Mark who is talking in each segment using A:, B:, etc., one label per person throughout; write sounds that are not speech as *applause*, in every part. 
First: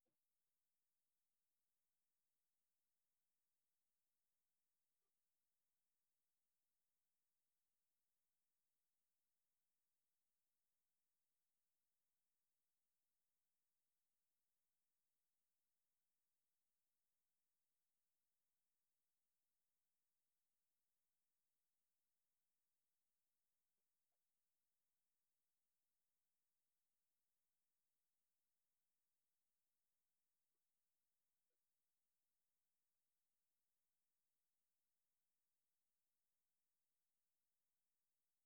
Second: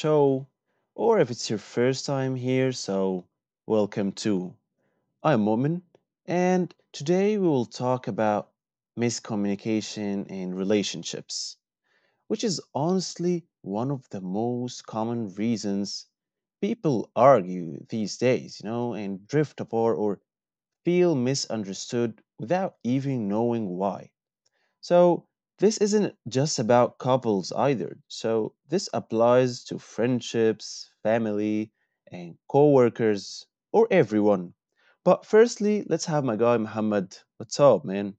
A: show. Or if it's your first time here, so welcome too. I'm Momin, and today we will talk about miscommunication in relationships, which is honestly one of the most common reasons people argue these days, and drift apart or feel misunderstood without even knowing why. So this isn't just about couples either. So this applies to friendships, family, and coworkers, or everyone. But firstly, let's have my guy Muhammad. What's up, man?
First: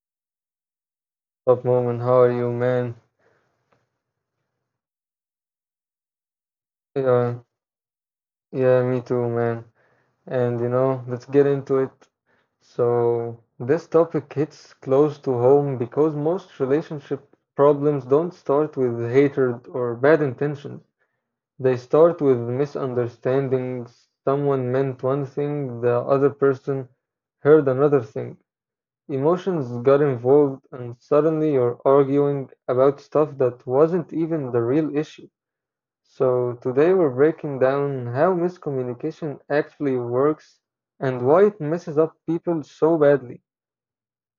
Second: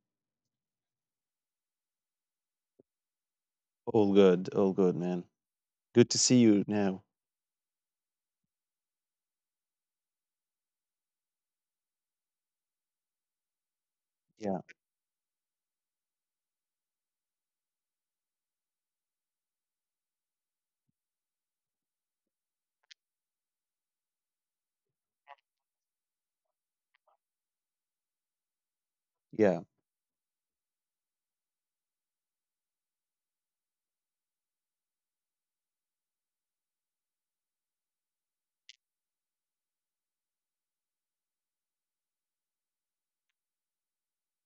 B: Up, Moment? How are you, man?
A: All good, man. Good to see you now.
B: Yeah, yeah, Me too, man. And you know, let's get into it. So, this topic
A: Yeah,
B: hits close to home because most relationship problems don't start with hatred or bad intentions. They start with misunderstandings. Someone meant one thing, the other person heard another thing.
A: yeah.
B: Emotions got involved, and suddenly you're arguing about stuff that wasn't even the real issue. So, today we're breaking down how miscommunication actually works and why it messes up people so badly.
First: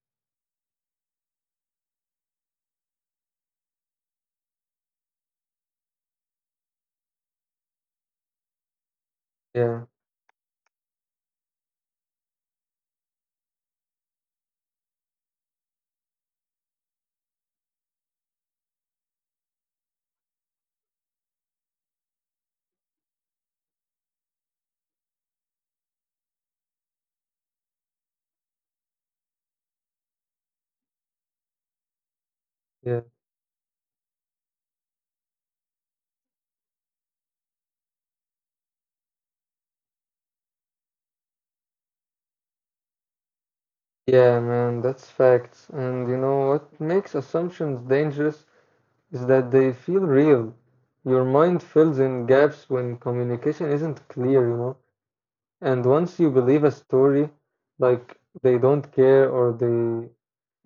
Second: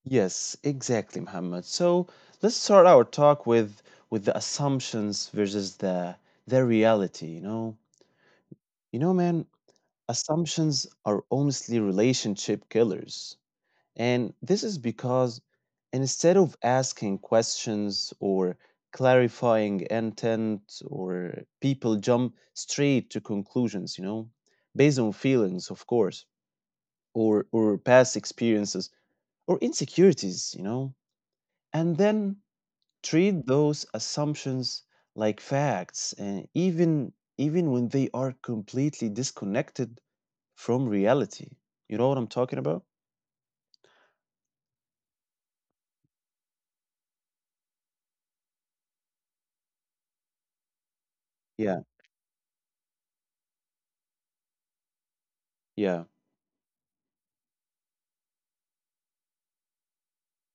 A: Yes, exactly, Muhammad. So let's start our talk with the assumptions versus the reality, you know? You know, man,
B: Yeah,
A: assumptions are honestly relationship killers. And this is because instead of asking questions or clarifying intent, or people jump straight to conclusions, based on feelings, of course, or past experiences or insecurities. And then
B: yeah,
A: treat those assumptions like facts, and even when they are completely disconnected from reality. You know what I'm talking about?
B: yeah, man, that's facts. And you know what makes assumptions dangerous is that they feel real. Your mind
A: Yeah,
B: fills in gaps when communication isn't clear, you know. And
A: yeah.
B: once you believe a story, like they don't care or they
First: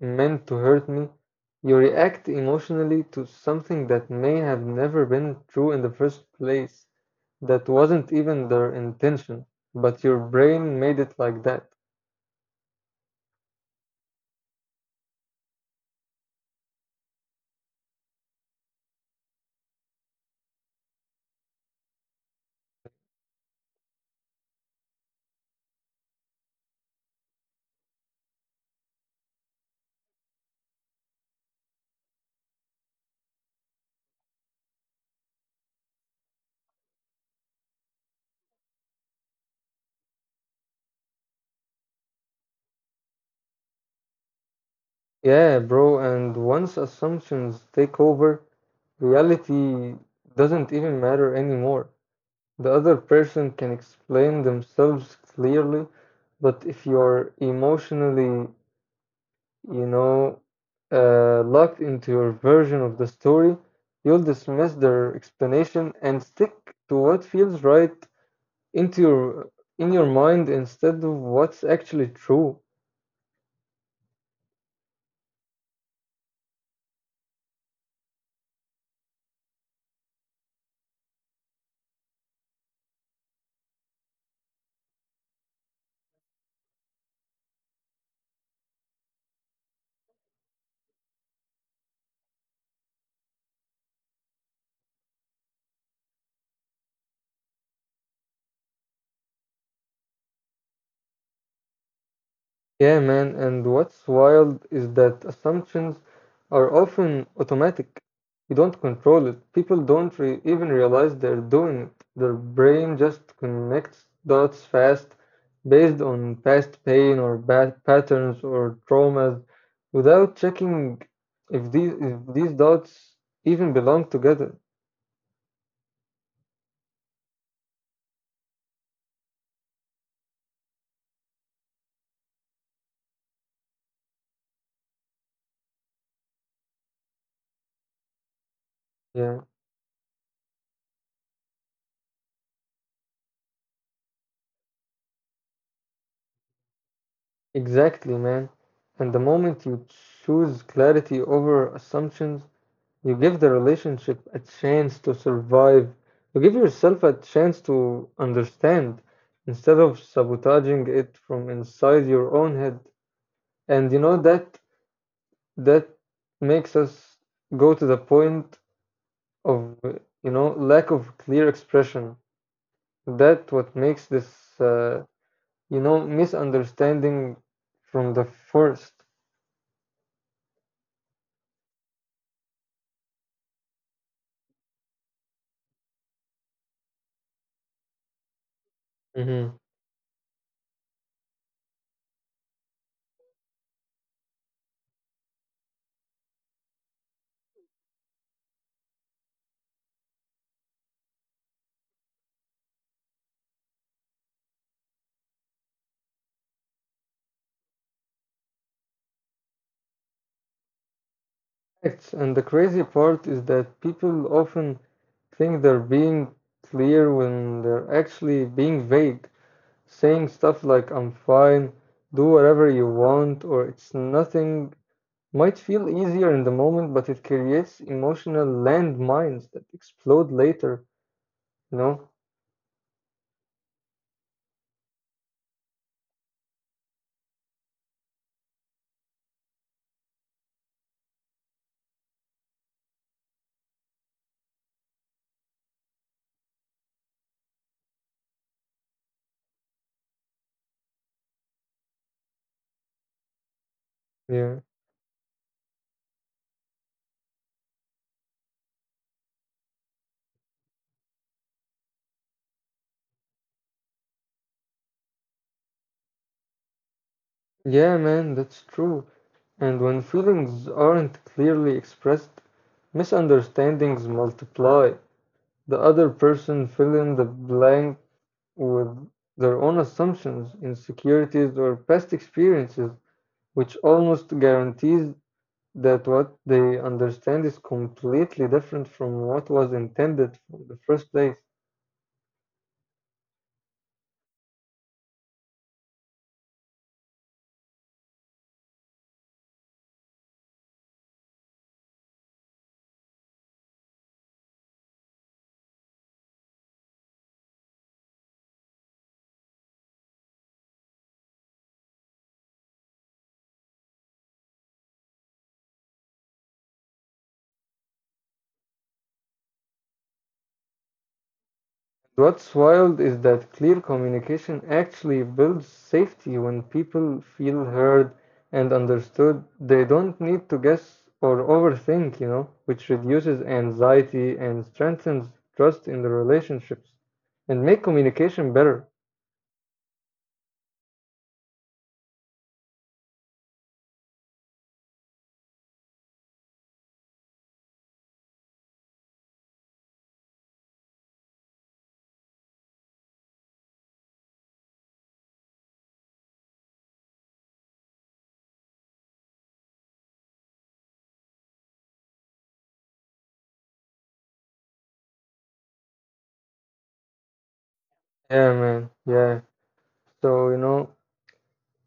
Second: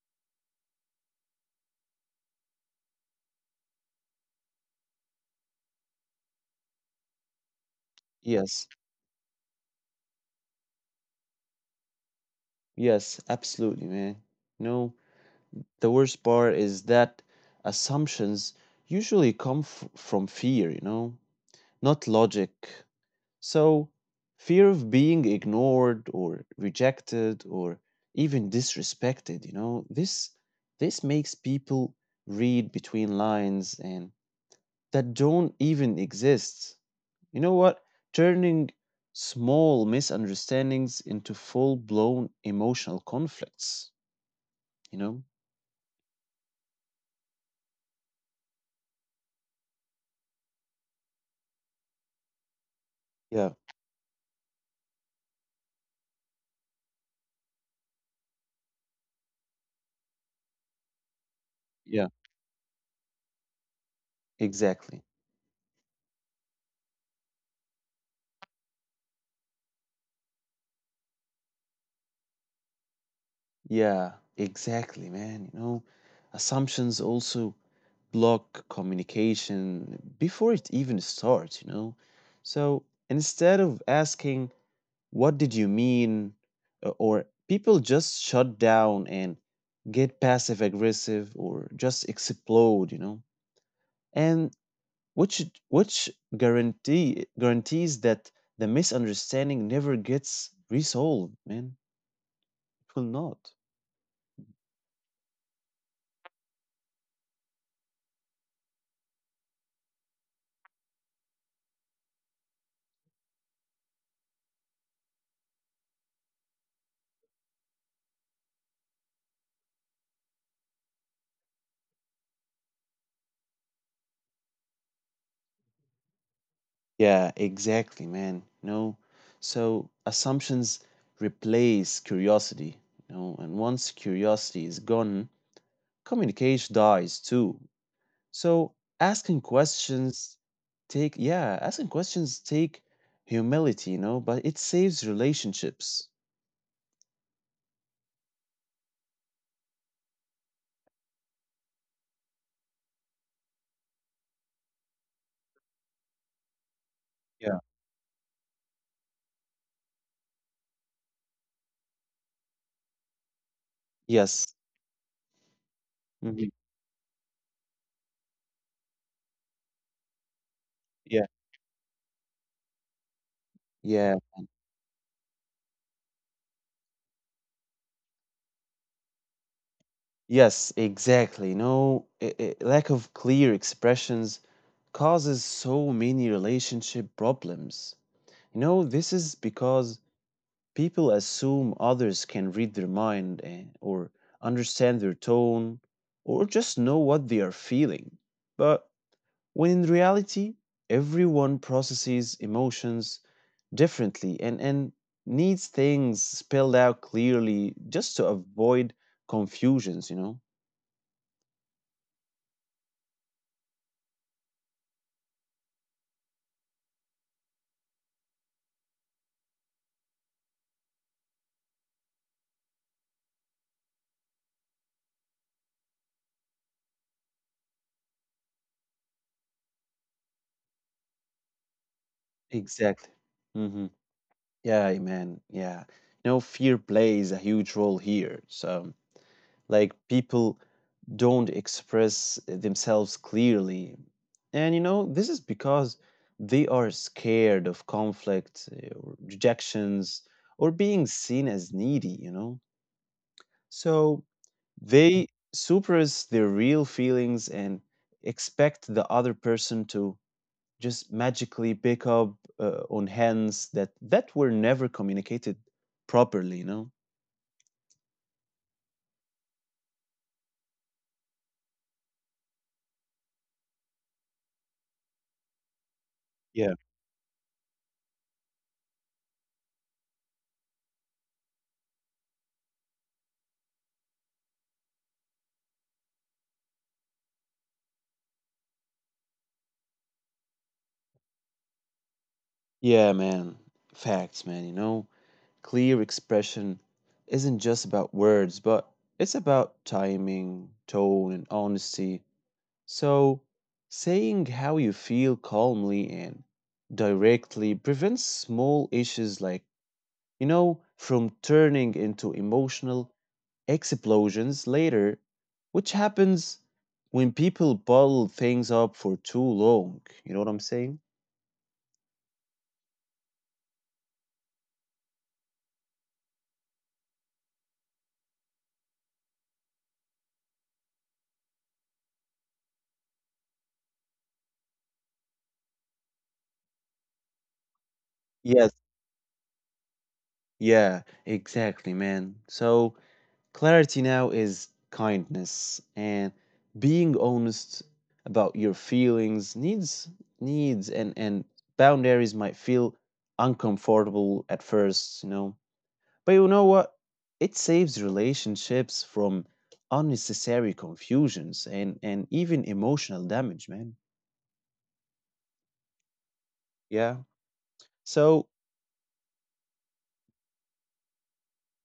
B: meant to hurt me, you react emotionally to something that may have never been true in the first place, that wasn't even
A: Yes,
B: their intention, but your brain made it like that.
A: yes, absolutely, man. No, the worst part is that assumptions usually come from fear, not logic. So, fear of being ignored or rejected or even disrespected, this makes people read between lines and that don't even exist. You know what? Turning small misunderstandings into full-blown emotional conflicts, you know?
B: Yeah, bro, and once assumptions take over, reality doesn't even matter anymore. The other person
A: Yeah.
B: can explain themselves clearly, but if you're emotionally you know, locked
A: Yeah,
B: into your version of the story, you'll dismiss
A: exactly.
B: their explanation and stick to what feels right into your mind instead of what's actually true.
A: Yeah, exactly, man. You know, assumptions also block communication before it even starts. So instead of asking, what did you mean? Or people just shut down and get passive aggressive or just explode. And which which guarantees that the misunderstanding never gets resolved, man. It will
B: Yeah, man,
A: not.
B: and what's wild is that assumptions are often automatic. You don't control it. People don't re even realize they're doing it. Their brain just connects dots fast based on past pain or bad patterns or traumas without checking if these dots even belong together.
A: Yeah, exactly, man. You know, so assumptions replace curiosity, and once curiosity is gone, communication dies too. So asking
B: Yeah,
A: questions asking questions take humility, but it saves relationships.
B: exactly, man. And the moment you choose clarity over assumptions, you give the relationship a chance to survive. You give yourself a
A: Yeah.
B: chance to understand instead of sabotaging it from inside your own head. And you know
A: Yes.
B: that that
A: Mhm.
B: makes us go to the point of, you know, lack of
A: Yeah.
B: clear expression. That what makes
A: Yeah.
B: this uh, you know misunderstanding from the 1st.
A: Yes, exactly. No, I lack of clear expressions causes so many relationship problems. You know, this is because people assume others can read their mind, or understand their tone or just know what they are feeling. But when in reality, everyone processes emotions differently and needs things spelled out clearly just to avoid confusions.
B: Facts. And the crazy part is that people often think they're being clear when they're actually being vague, saying stuff like, "I'm fine, do whatever you want," or "it's nothing," might feel easier in the moment, but it creates emotional landmines that explode later, you know?
A: Exactly. Mm-hmm. Yeah, man. Yeah. You know, fear plays a huge role here. So, like, people don't express themselves clearly. And you know, this is because they are scared of conflict, or rejections, or being seen as needy. So
B: Yeah.
A: they suppress their real feelings and expect the other person to just magically pick up on hands that were never communicated properly.
B: Yeah, man, that's true. And when feelings aren't clearly expressed, misunderstandings multiply. The other
A: Yeah.
B: person fill in the blank with their own assumptions, insecurities, or past experiences, which almost guarantees that what they understand is completely different from what was intended from the first place.
A: Yeah, man. Facts, man. Clear expression isn't just about words, but it's about timing, tone, and honesty. So, saying how you feel calmly and directly prevents small issues like, from turning into emotional explosions later, which happens when people bottle things up for too long. You know what I'm saying?
B: What's wild is that clear communication actually builds safety when people feel heard and understood. They don't need to guess or overthink, you know, which reduces anxiety and strengthens trust in the relationships and make
A: Yes.
B: communication better.
A: Yeah, exactly, man. So, clarity now is kindness, and being honest about your feelings needs and boundaries might feel uncomfortable at first. But you know what? It saves relationships from unnecessary confusions and even emotional damage, man. Yeah. So,
B: Yeah, man. Yeah. So, you know,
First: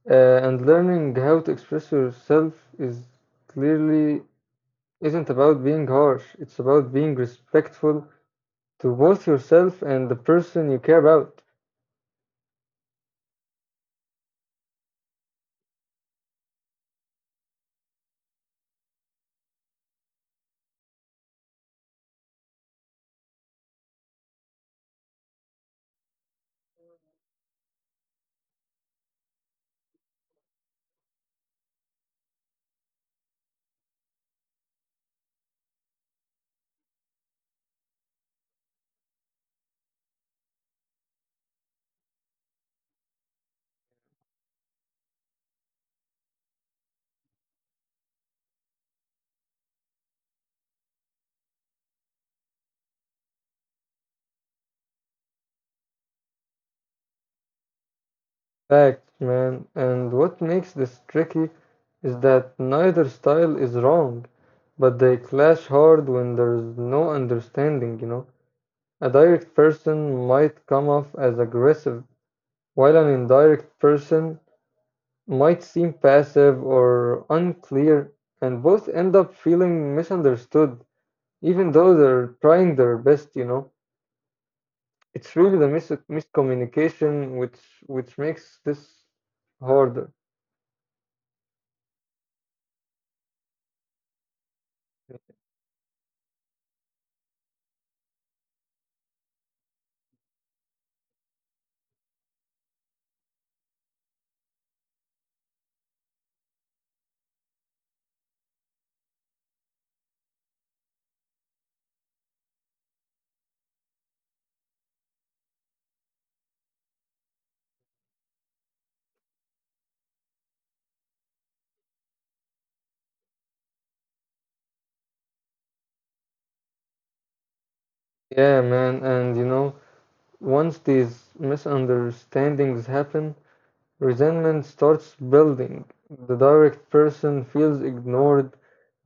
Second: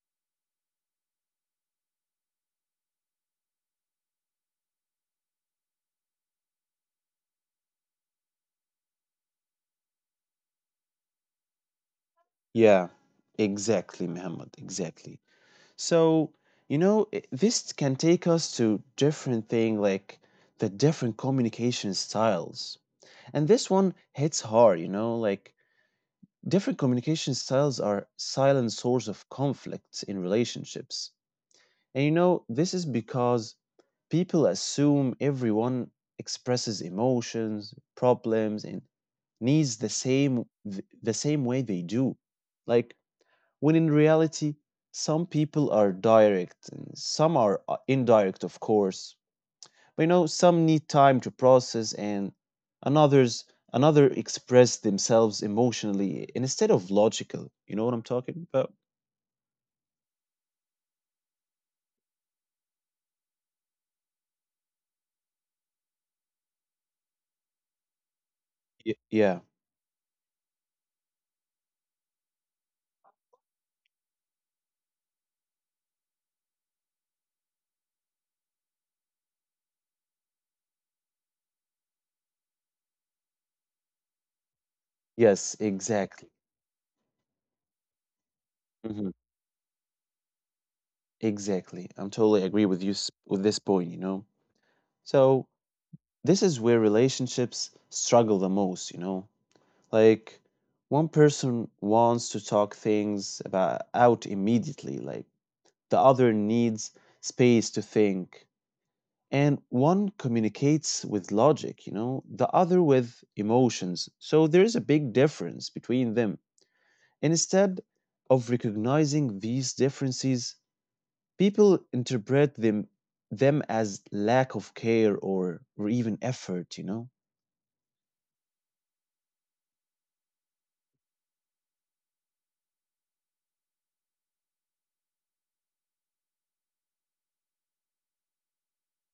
B: and learning how to express yourself is clearly isn't about being harsh. It's about being respectful to both yourself and the person you care about.
A: yeah. Exactly, Muhammad. Exactly. So, you know, this can take us to different thing like the different communication styles. And this one hits hard, like different communication styles are silent source of conflicts in relationships. And you know, this is because people assume everyone expresses emotions, problems, and needs the same the same way they do. Like when in reality, some people are direct and some are indirect, of course. But you know, some need time to process, and another's another express themselves emotionally instead of logical. You know what I'm talking about?
B: Fact, man. And what makes this tricky is that neither style is wrong, but they clash hard when there's no understanding, you know.
A: Yeah.
B: A direct person might come off as aggressive, while an indirect person might seem passive or unclear, and both end up feeling misunderstood, even though they're trying their best, you know. It's
A: Yes,
B: really the mis
A: exactly.
B: miscommunication which makes
A: hmm
B: this harder.
A: Exactly. I'm totally agree with this point. So, this is where relationships struggle the most. Like one person wants to talk things about out immediately, like the other needs space to think. And one communicates with logic, the other with emotions. So there is a big difference between them. And instead of recognizing these differences, people interpret them as lack of care or even effort.
B: Yeah, man, and you know, once these misunderstandings happen, resentment starts building. The direct person feels ignored,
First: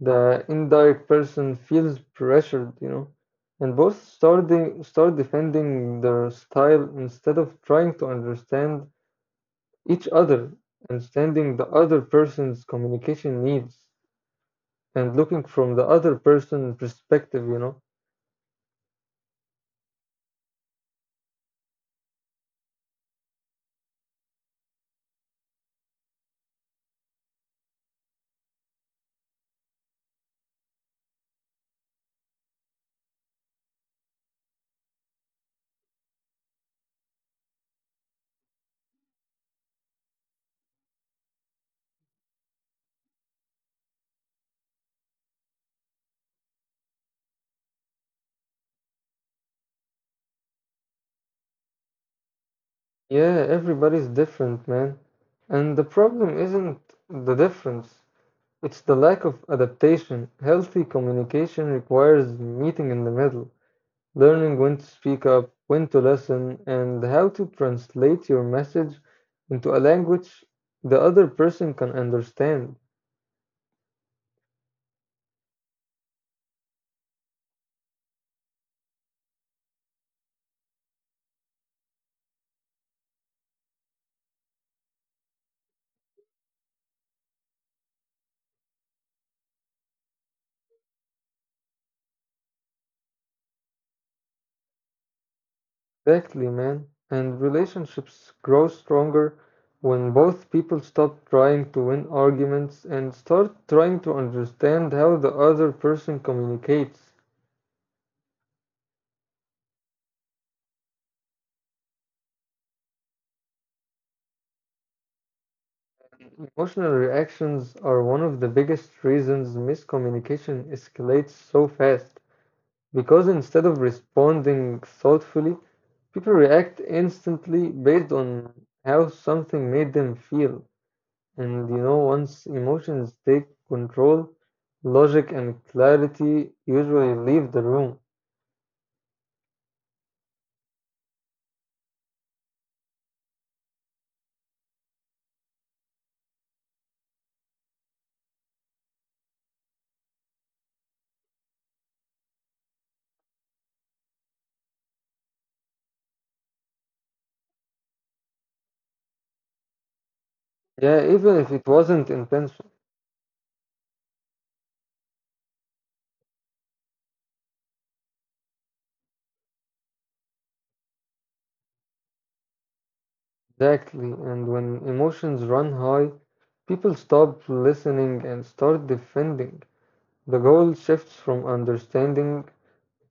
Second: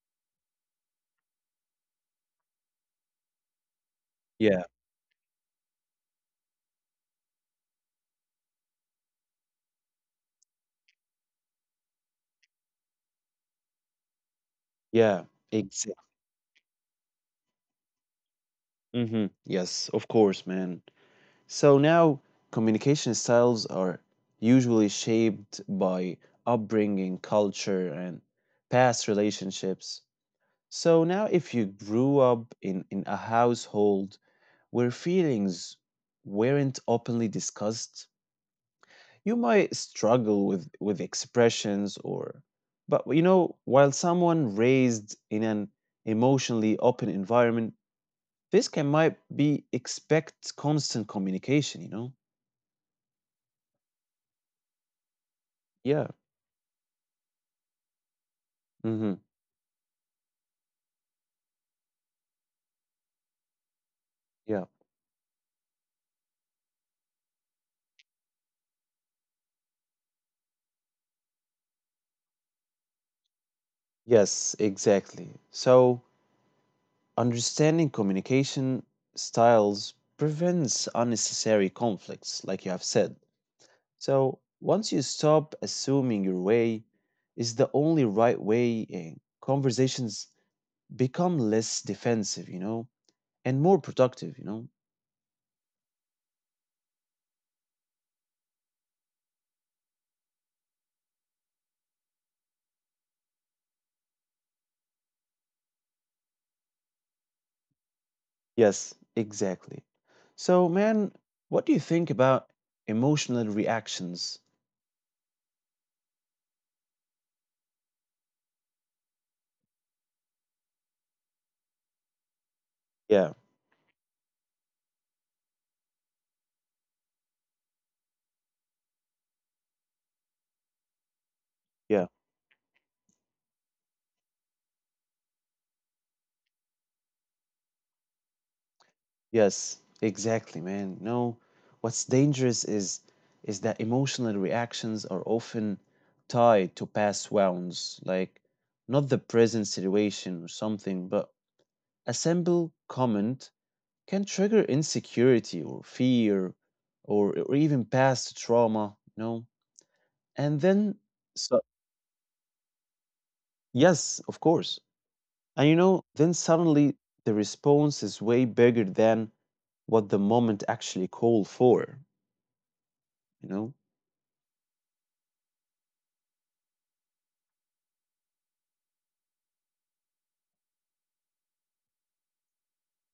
B: the indirect person feels pressured, you know, and both
A: Yeah,
B: start defending their style instead of trying to understand each other, understanding the other person's communication needs, and
A: yeah,
B: looking from the
A: exactly.
B: other person's perspective, you know.
A: Yes, of course, man. So now communication styles are usually shaped by upbringing, culture, and past relationships. So now, if you grew up in a household where feelings weren't openly discussed, you might struggle with expressions, or but while someone raised in an emotionally open environment, this can might be expect constant communication.
B: Yeah, everybody's different, man. And the
A: Yeah.
B: problem isn't the difference, it's the
A: Mhm.
B: lack of adaptation. Healthy communication requires meeting in the middle,
A: Yeah.
B: learning when to speak up, when to listen, and how to translate your message into a language the other person can understand.
A: Yes, exactly. So, understanding communication styles prevents unnecessary conflicts, like you have said. So, once you stop assuming your way is the only right way, conversations become less defensive, and more productive.
B: Exactly, man. And relationships grow stronger when both people stop trying to win arguments and start trying to understand how the other person communicates.
A: Yes, exactly. So, man, what do you think about emotional reactions?
B: Emotional reactions are one of the biggest reasons miscommunication escalates so fast
A: Yeah,
B: because instead of responding thoughtfully, people react instantly based on how something made them feel. And you know,
A: yeah.
B: once emotions take control, logic and clarity usually leave the room.
A: Yes, exactly, man. No, what's dangerous is that emotional reactions are often tied to past wounds, like not the present situation or something, but a simple comment can trigger insecurity or fear or even past trauma. And then,
B: Yeah, even if
A: so,
B: it wasn't intentional.
A: yes, of course. And you know, then suddenly the response is way bigger than what the moment actually called for, you know?
B: Exactly. And when emotions run high, people stop listening and start defending. The goal shifts from understanding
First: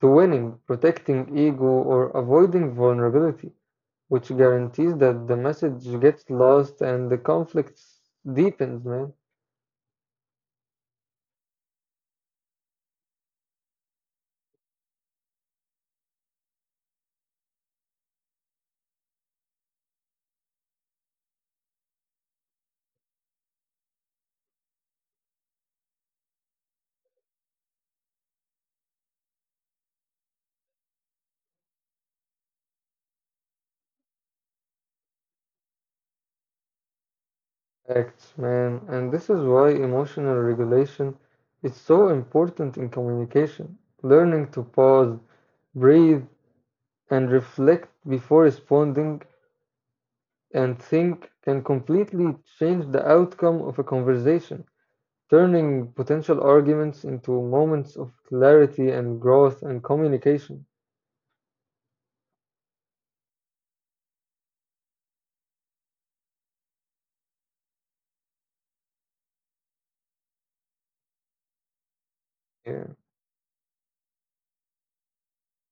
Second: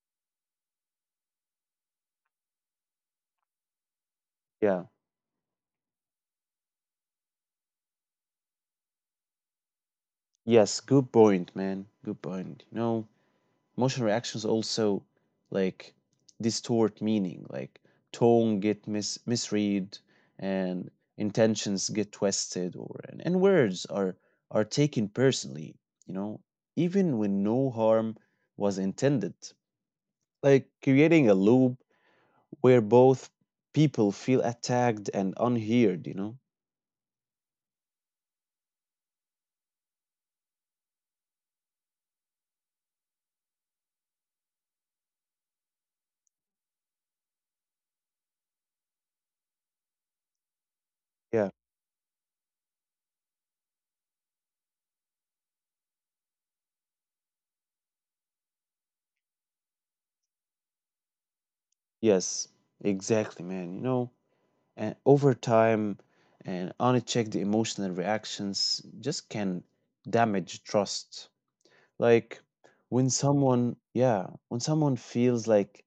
B: to winning, protecting ego, or avoiding vulnerability, which
A: Yeah.
B: guarantees that the message gets lost and the conflict deepens, man.
A: Yes. Good point, man. Good point. You know, emotional reactions also like distort meaning. Like tone get misread, and intentions get twisted, or and words are taken personally. You know, even when no harm was intended. Like creating a loop where both people feel attacked and unheard. You know.
B: Facts, man. And this is why emotional regulation is so important in communication. Learning to pause, breathe, and reflect before responding and
A: Yeah.
B: think can completely change the outcome of a conversation, turning potential arguments into moments of clarity and growth and communication.
A: Yes. Exactly, man. You know. And over time, and unchecked emotional reactions just can damage trust. Like
B: Yeah.
A: yeah, when someone feels like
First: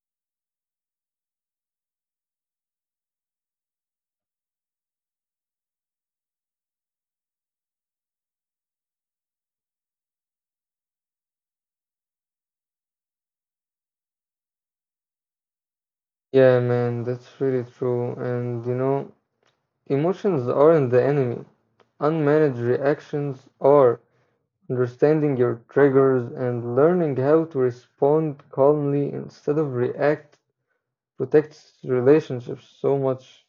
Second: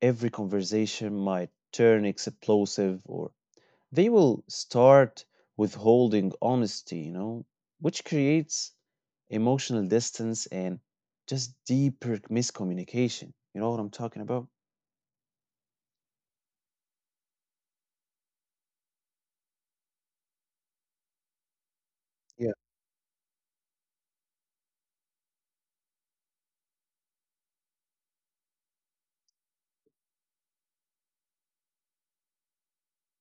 A: every conversation might turn explosive, or they will start withholding honesty, which creates emotional distance and just deeper miscommunication. You know what I'm talking about?
B: Yeah, man, that's really true. And you know, emotions aren't the enemy. Unmanaged reactions are. Understanding your triggers and learning how to respond calmly instead of react protects relationships so much.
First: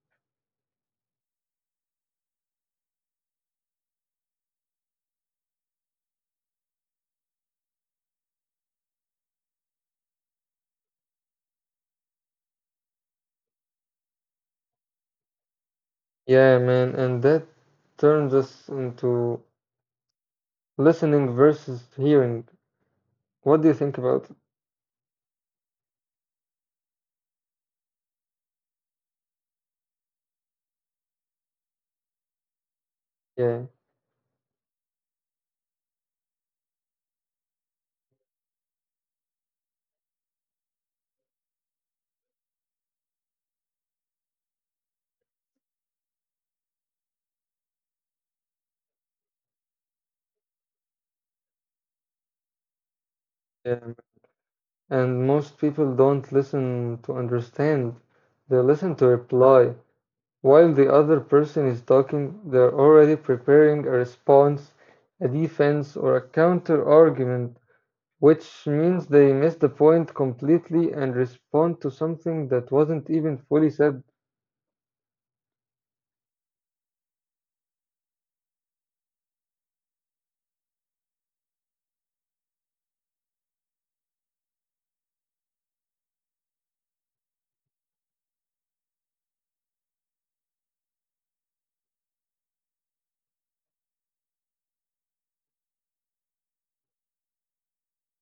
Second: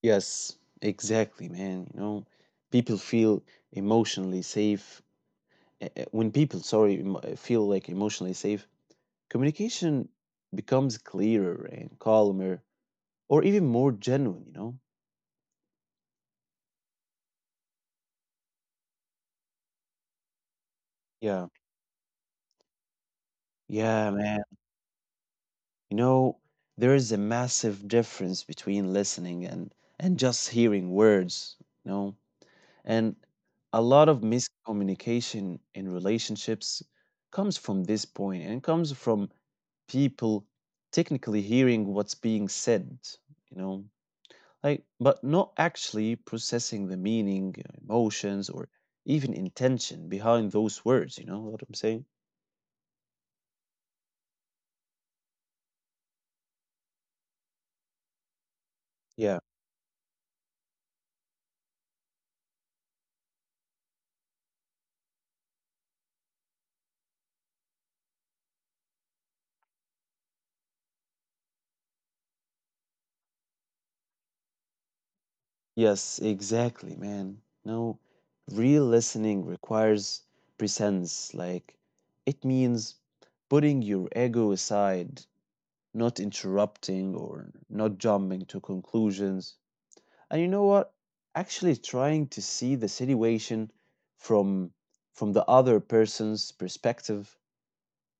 A: Yes, exactly, man. You know, people feel emotionally safe. When people, sorry, feel like emotionally safe, communication becomes clearer and calmer or even more genuine.
B: Yeah, man, and that turns us into listening
A: Yeah.
B: versus hearing. What do you think
A: Yeah,
B: about it?
A: man. You know, there is a massive difference between listening and just hearing words, you know? And
B: Yeah,
A: a lot of miscommunication in relationships comes from this point and comes from people technically hearing what's being said, you know, like, but not actually processing the meaning, emotions, or even intention behind those words, you know what I'm saying?
B: yeah. Man. And most people don't listen to understand, they listen to
A: Yeah.
B: reply. While the other person is talking, they're already preparing a response, a defense, or a counter argument, which means they miss the point completely and respond to something that wasn't even fully said.
A: Yes, exactly, man. No, real listening requires presence. Like, it means putting your ego aside, not interrupting or not jumping to conclusions. And you know what? Actually trying to see the situation from from the other person's perspective,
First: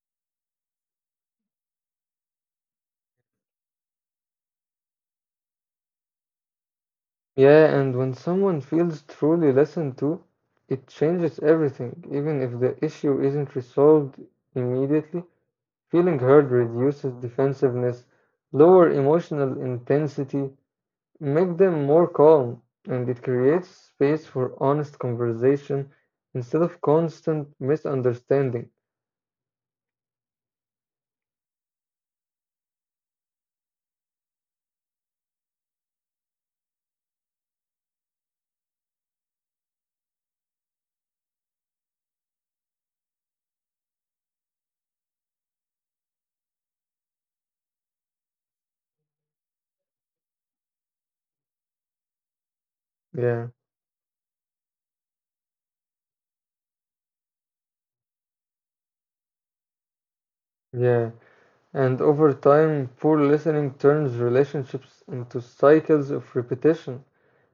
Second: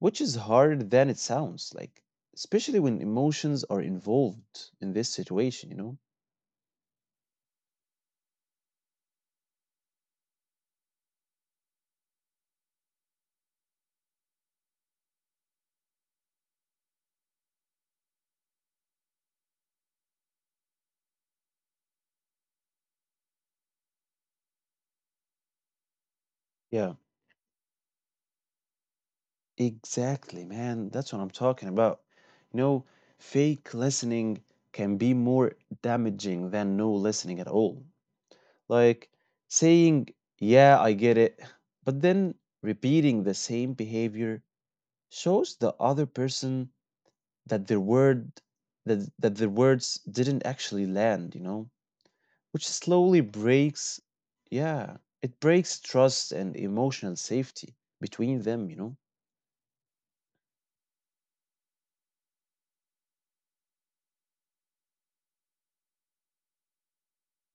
A: which is harder than it sounds, like especially when emotions are involved in this situation.
B: Yeah, and when someone feels truly listened to, it changes everything, even if the issue isn't resolved immediately. Feeling heard reduces defensiveness, lower emotional intensity, make them more calm, and it creates space for honest conversation instead of
A: Yeah,
B: constant misunderstanding.
A: exactly, man. That's what I'm talking about. You know, fake listening can be more damaging than no listening at all. Like saying, "Yeah, I get it," but then repeating the same behavior shows the other person that their words didn't actually land, which slowly
B: Yeah,
A: breaks yeah, it breaks trust and emotional safety between them.
B: yeah. And over time, poor listening turns relationships into cycles of repetition.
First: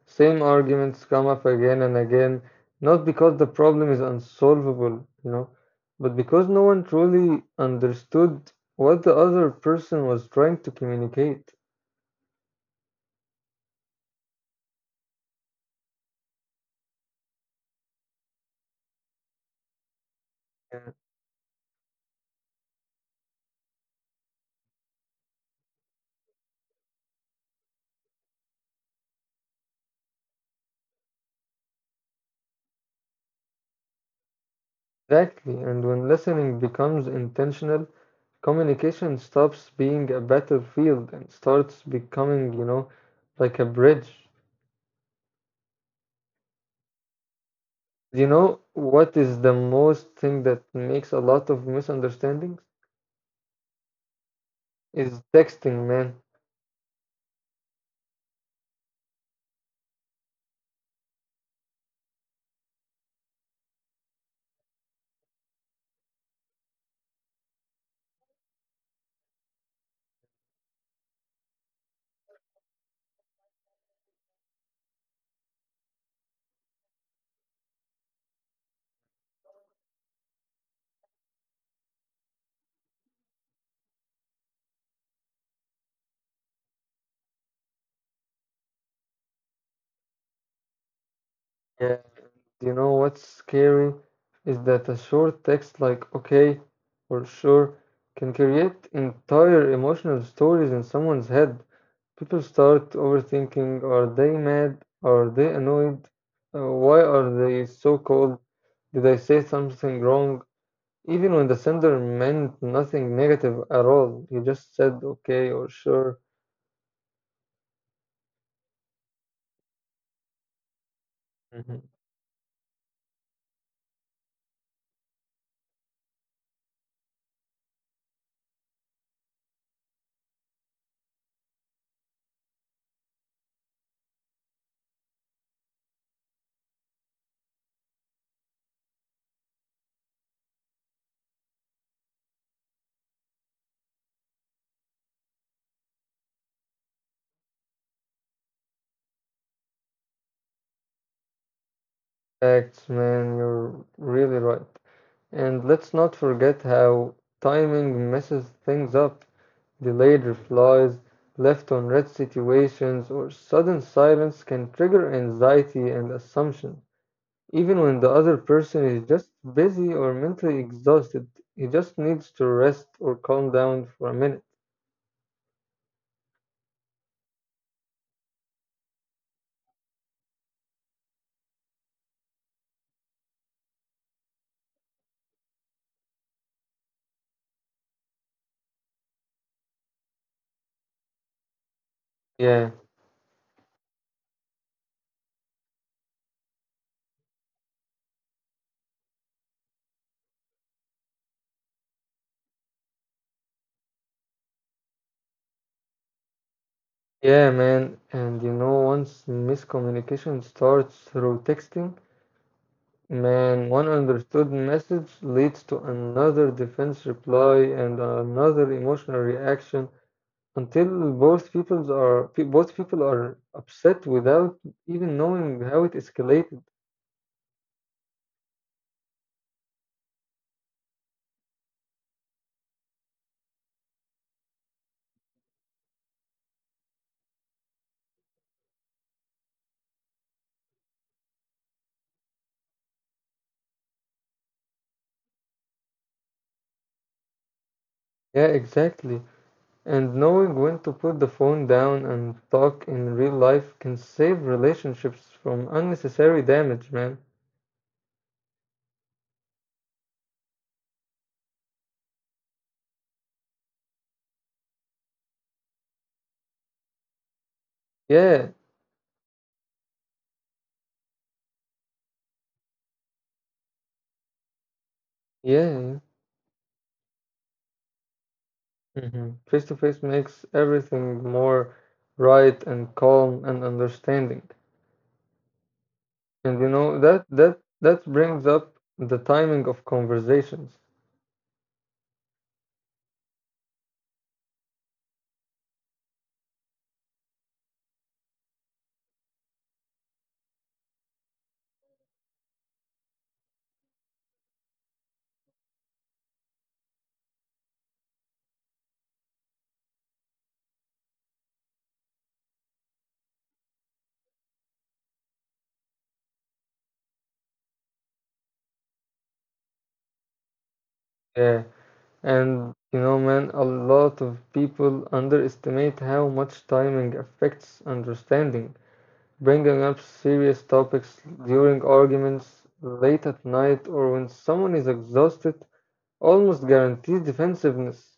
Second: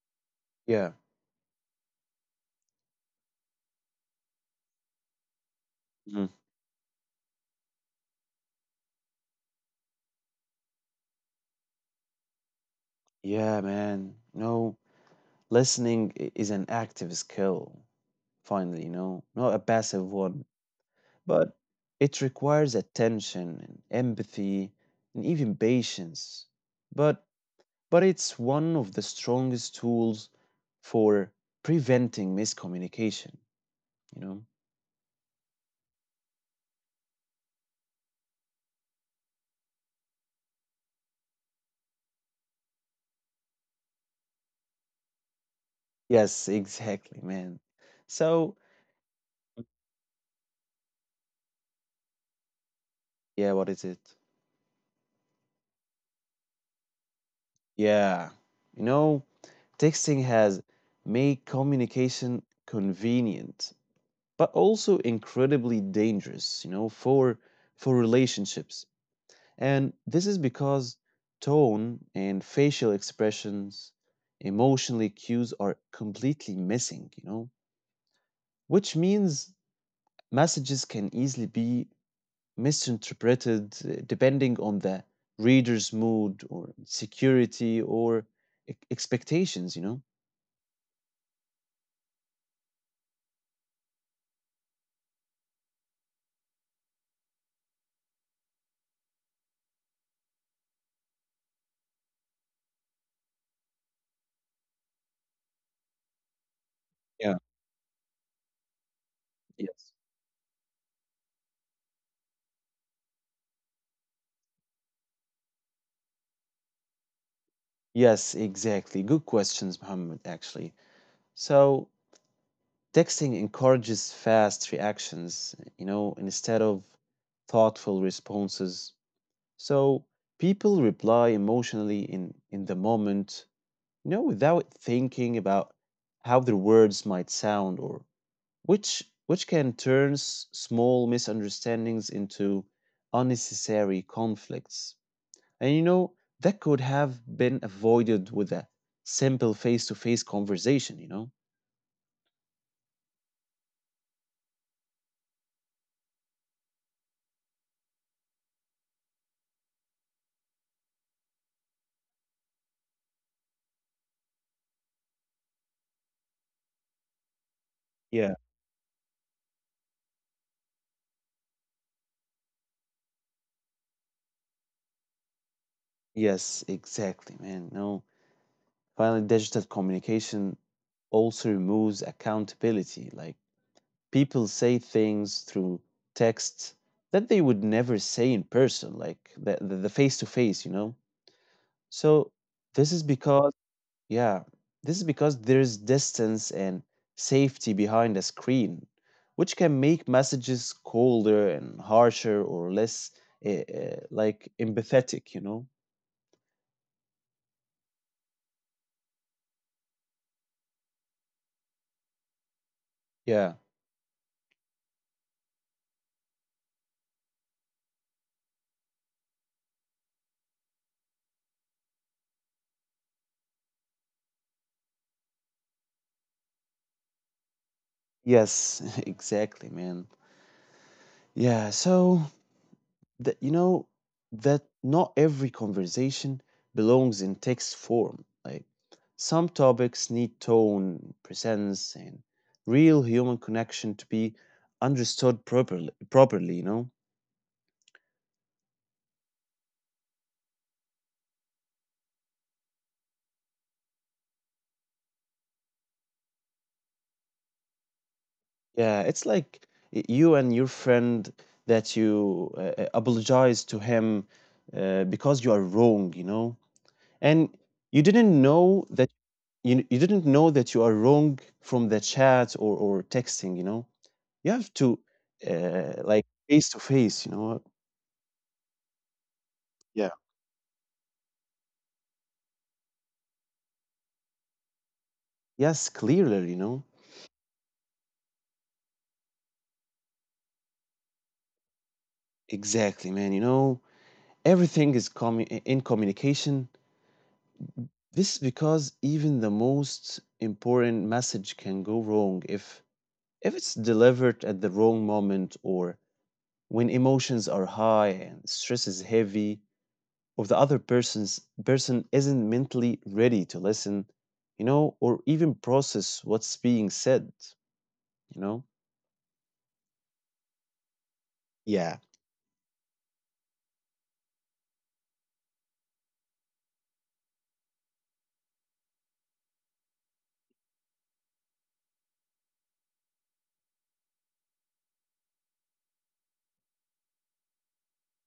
B: Same
A: Yeah.
B: arguments come up again and again, not because the problem is unsolvable, you know, but
A: Mhm.
B: because no one truly understood what the other person was trying to communicate.
A: Yeah, man. No, listening is an active skill, finally, not a passive one, but it requires attention and empathy and even patience. But but it's one of the strongest tools for preventing miscommunication, you know?
B: Exactly. And when listening becomes intentional, communication stops being a battlefield and starts becoming, you know, like a bridge.
A: Yes, exactly, man.
B: You
A: So,
B: know what is the most thing that makes a lot of misunderstandings?
A: yeah, what is it?
B: Is texting, man.
A: Yeah, you know, texting has made communication convenient, but also incredibly dangerous, for relationships. And this is because tone and facial expressions, emotional cues are completely missing. Which means messages can easily be misinterpreted depending on the reader's mood or security or expectations.
B: Yeah. You know what's scary is that a short text like "okay" or "sure" can create entire emotional stories in someone's head. People start overthinking, are they mad? Are they annoyed? Why are
A: Yeah.
B: they so cold? Did I say
A: Yes.
B: something wrong? Even when the sender meant nothing negative at all, he just said okay or sure.
A: Yes, exactly. Good questions, Muhammad, actually.
B: Mhm.
A: So, texting encourages fast reactions, instead of thoughtful responses. So, people reply emotionally in the moment, without thinking about how their words might sound, or which can turn small misunderstandings into unnecessary conflicts. And you know, that could have been avoided with a simple face-to-face conversation.
B: Facts, man, you're really right. And let's not forget how timing messes things up. Delayed replies, left on red situations, or sudden silence can trigger anxiety and assumption. Even when the
A: Yeah.
B: other person is just busy or mentally exhausted, he just needs to rest or calm down for a minute.
A: Yes, exactly, man. No. Finally, digital communication also removes accountability. Like people say things through text that they would never say in person, like the face to face. So this
B: Yeah.
A: is because, yeah, this is because there's distance and safety behind a screen, which can make messages colder and harsher or less like empathetic.
B: Yeah, man, and you know, once miscommunication starts through texting,
A: Yeah.
B: man, one understood message leads to another defense reply and another emotional reaction until both people are upset without even knowing how it escalated.
A: Yes, *laughs* exactly, man. Yeah, so that you know that not every conversation belongs in text form. Like, some topics need tone, presence, and real human connection to be understood properly.
B: Yeah, exactly. And knowing when to put the phone down and talk in real life can save relationships from unnecessary damage, man.
A: Yeah, it's like you and your friend that you apologize to him, because you are wrong, and you didn't
B: Yeah,
A: know that you didn't know that you are wrong from the chat, or texting, you know. You have to,
B: yeah, yeah.
A: like, face to face.
B: Mhm. Face to
A: Yeah.
B: face makes everything more right and calm and understanding.
A: Yes, clearly, you
B: And you
A: know.
B: know that that brings up the timing of conversations.
A: Exactly, man. Everything is coming in communication. This is because even the most important message can go wrong if it's delivered at the wrong moment, or when emotions are high and stress is heavy, or the other person's person isn't mentally ready to listen, or even process what's being said, you know?
B: Yeah.
A: Yeah.
B: And you know, man, a lot of people underestimate how much timing affects understanding. Bringing up serious topics during arguments, late at night, or when someone is exhausted almost guarantees defensiveness,